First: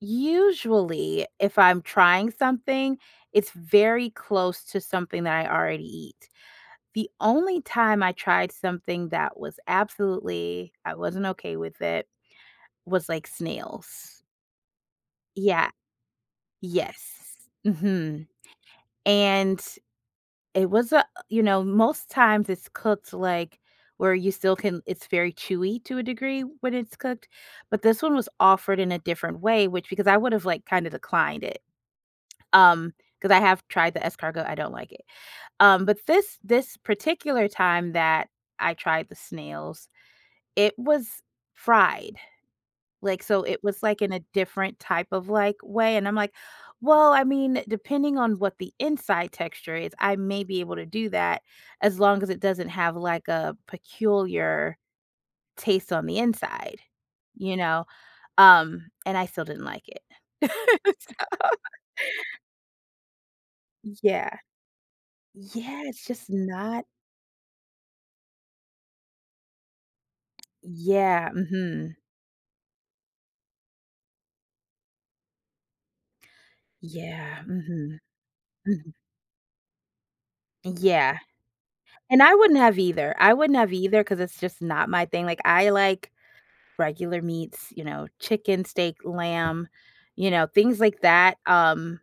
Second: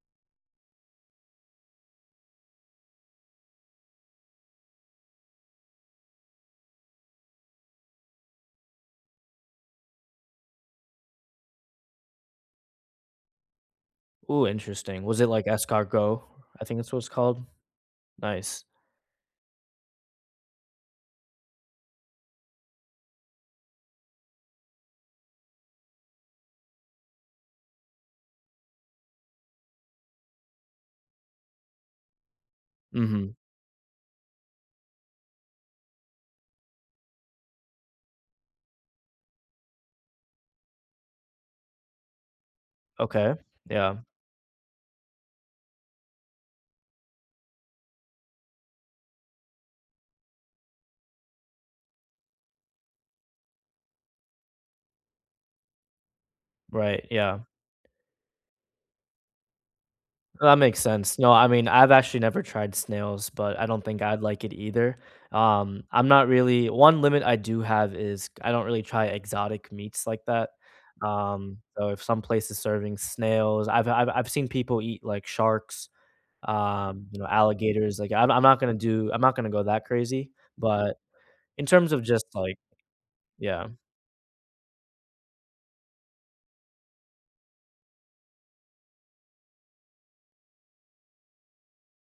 Usually, if I'm trying something, it's very close to something that I already eat. The only time I tried something that was absolutely, I wasn't okay with it, was like snails. Ooh, interesting. Was it like Yeah. escargot, I think it's what Yes. it's called? Mhm. Nice. And it was a uh, you know, most times it's cooked like where you still can it's very chewy to a degree when it's cooked but this one was offered in a different way, which because I would've like kind of declined it. Um, 'cause Mhm. I have tried the escargot I don't like it. Um, but this this particular time that I tried the snails, it was fried. Like, Okay. so it was Yeah. like in a different type of, like, way and I'm like, "Well, I mean, depending on what the inside texture is, I may be able to do that as long as it doesn't have like a peculiar taste on the inside." Right. Yeah. You know? Um, and I still didn't like it. That makes sense. No. I So mean, I've actually never tried snails, but I don't think I'd Yeah. like it either, Yeah, um, it's I'm just not really not 1 limit I do have is I don't really try exotic meats like that, Yeah, um, so mhm. if some place is serving snails I've I've I've seen people eat like sharks, um, you know, Yeah. alligators. Mhm. Like, I'm I'm not gonna Mhm. do I'm not gonna go that crazy but Yeah. in terms of And just I wouldn't like have either, I wouldn't Yeah. have either ‘cause it's just not my thing. Like, I like regular meats, you know, chicken, steak, lamb, you know, things like that, um,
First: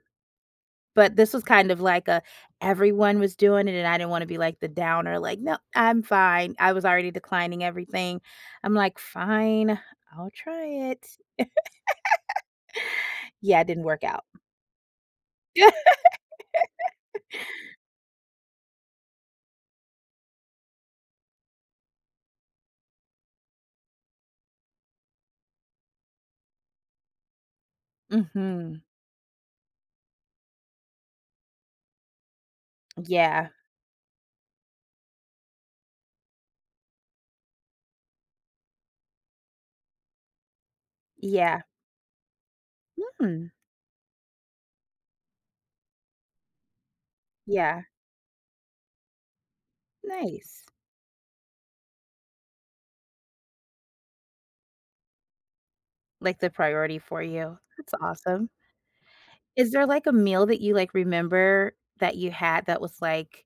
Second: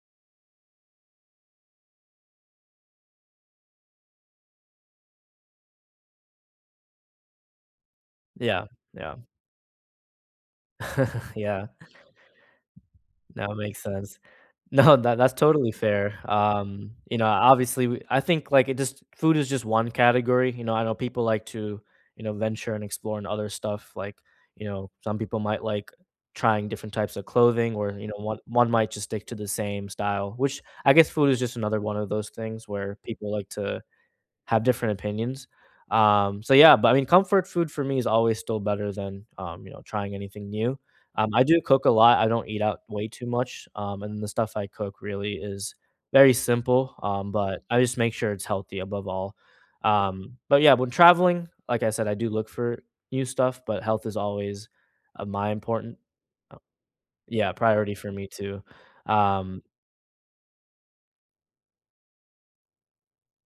but this was kind of like a, "everyone was doing it" and I didn't wanna be like the downer. Like, "No. I'm fine." I was already declining everything. Yeah. I'm like, Yeah. "Fine. I'll try it." Yeah. That Yeah it makes didn't work sense. out. No, that that's totally fair. Um, you know, obviously, w I think, like, it just food is just one category. You know, I know people like to, you know, venture and explore in other stuff. Like, you know, some people might like trying different types of clothing where, you know, one one Mhm. might just stick to the same style, which I guess food is just another one of those things where people Yeah. like to have different opinions. Um, so yeah, but I mean, comfort food for me is always still better than, um, you know, trying anything new. Um, I do Yeah. cook a lot. I don't eat out way too Mm. much, um, and the stuff I cook really is very simple, um, but I Yeah. just make sure it's healthy above all. Um, but Nice. yeah, when traveling, like I said, I do look for new stuff, but health is always my important Um Like the priority for Yeah. you. That's Priority for me awesome. too, um Is there like a meal that you like remember that you had that was like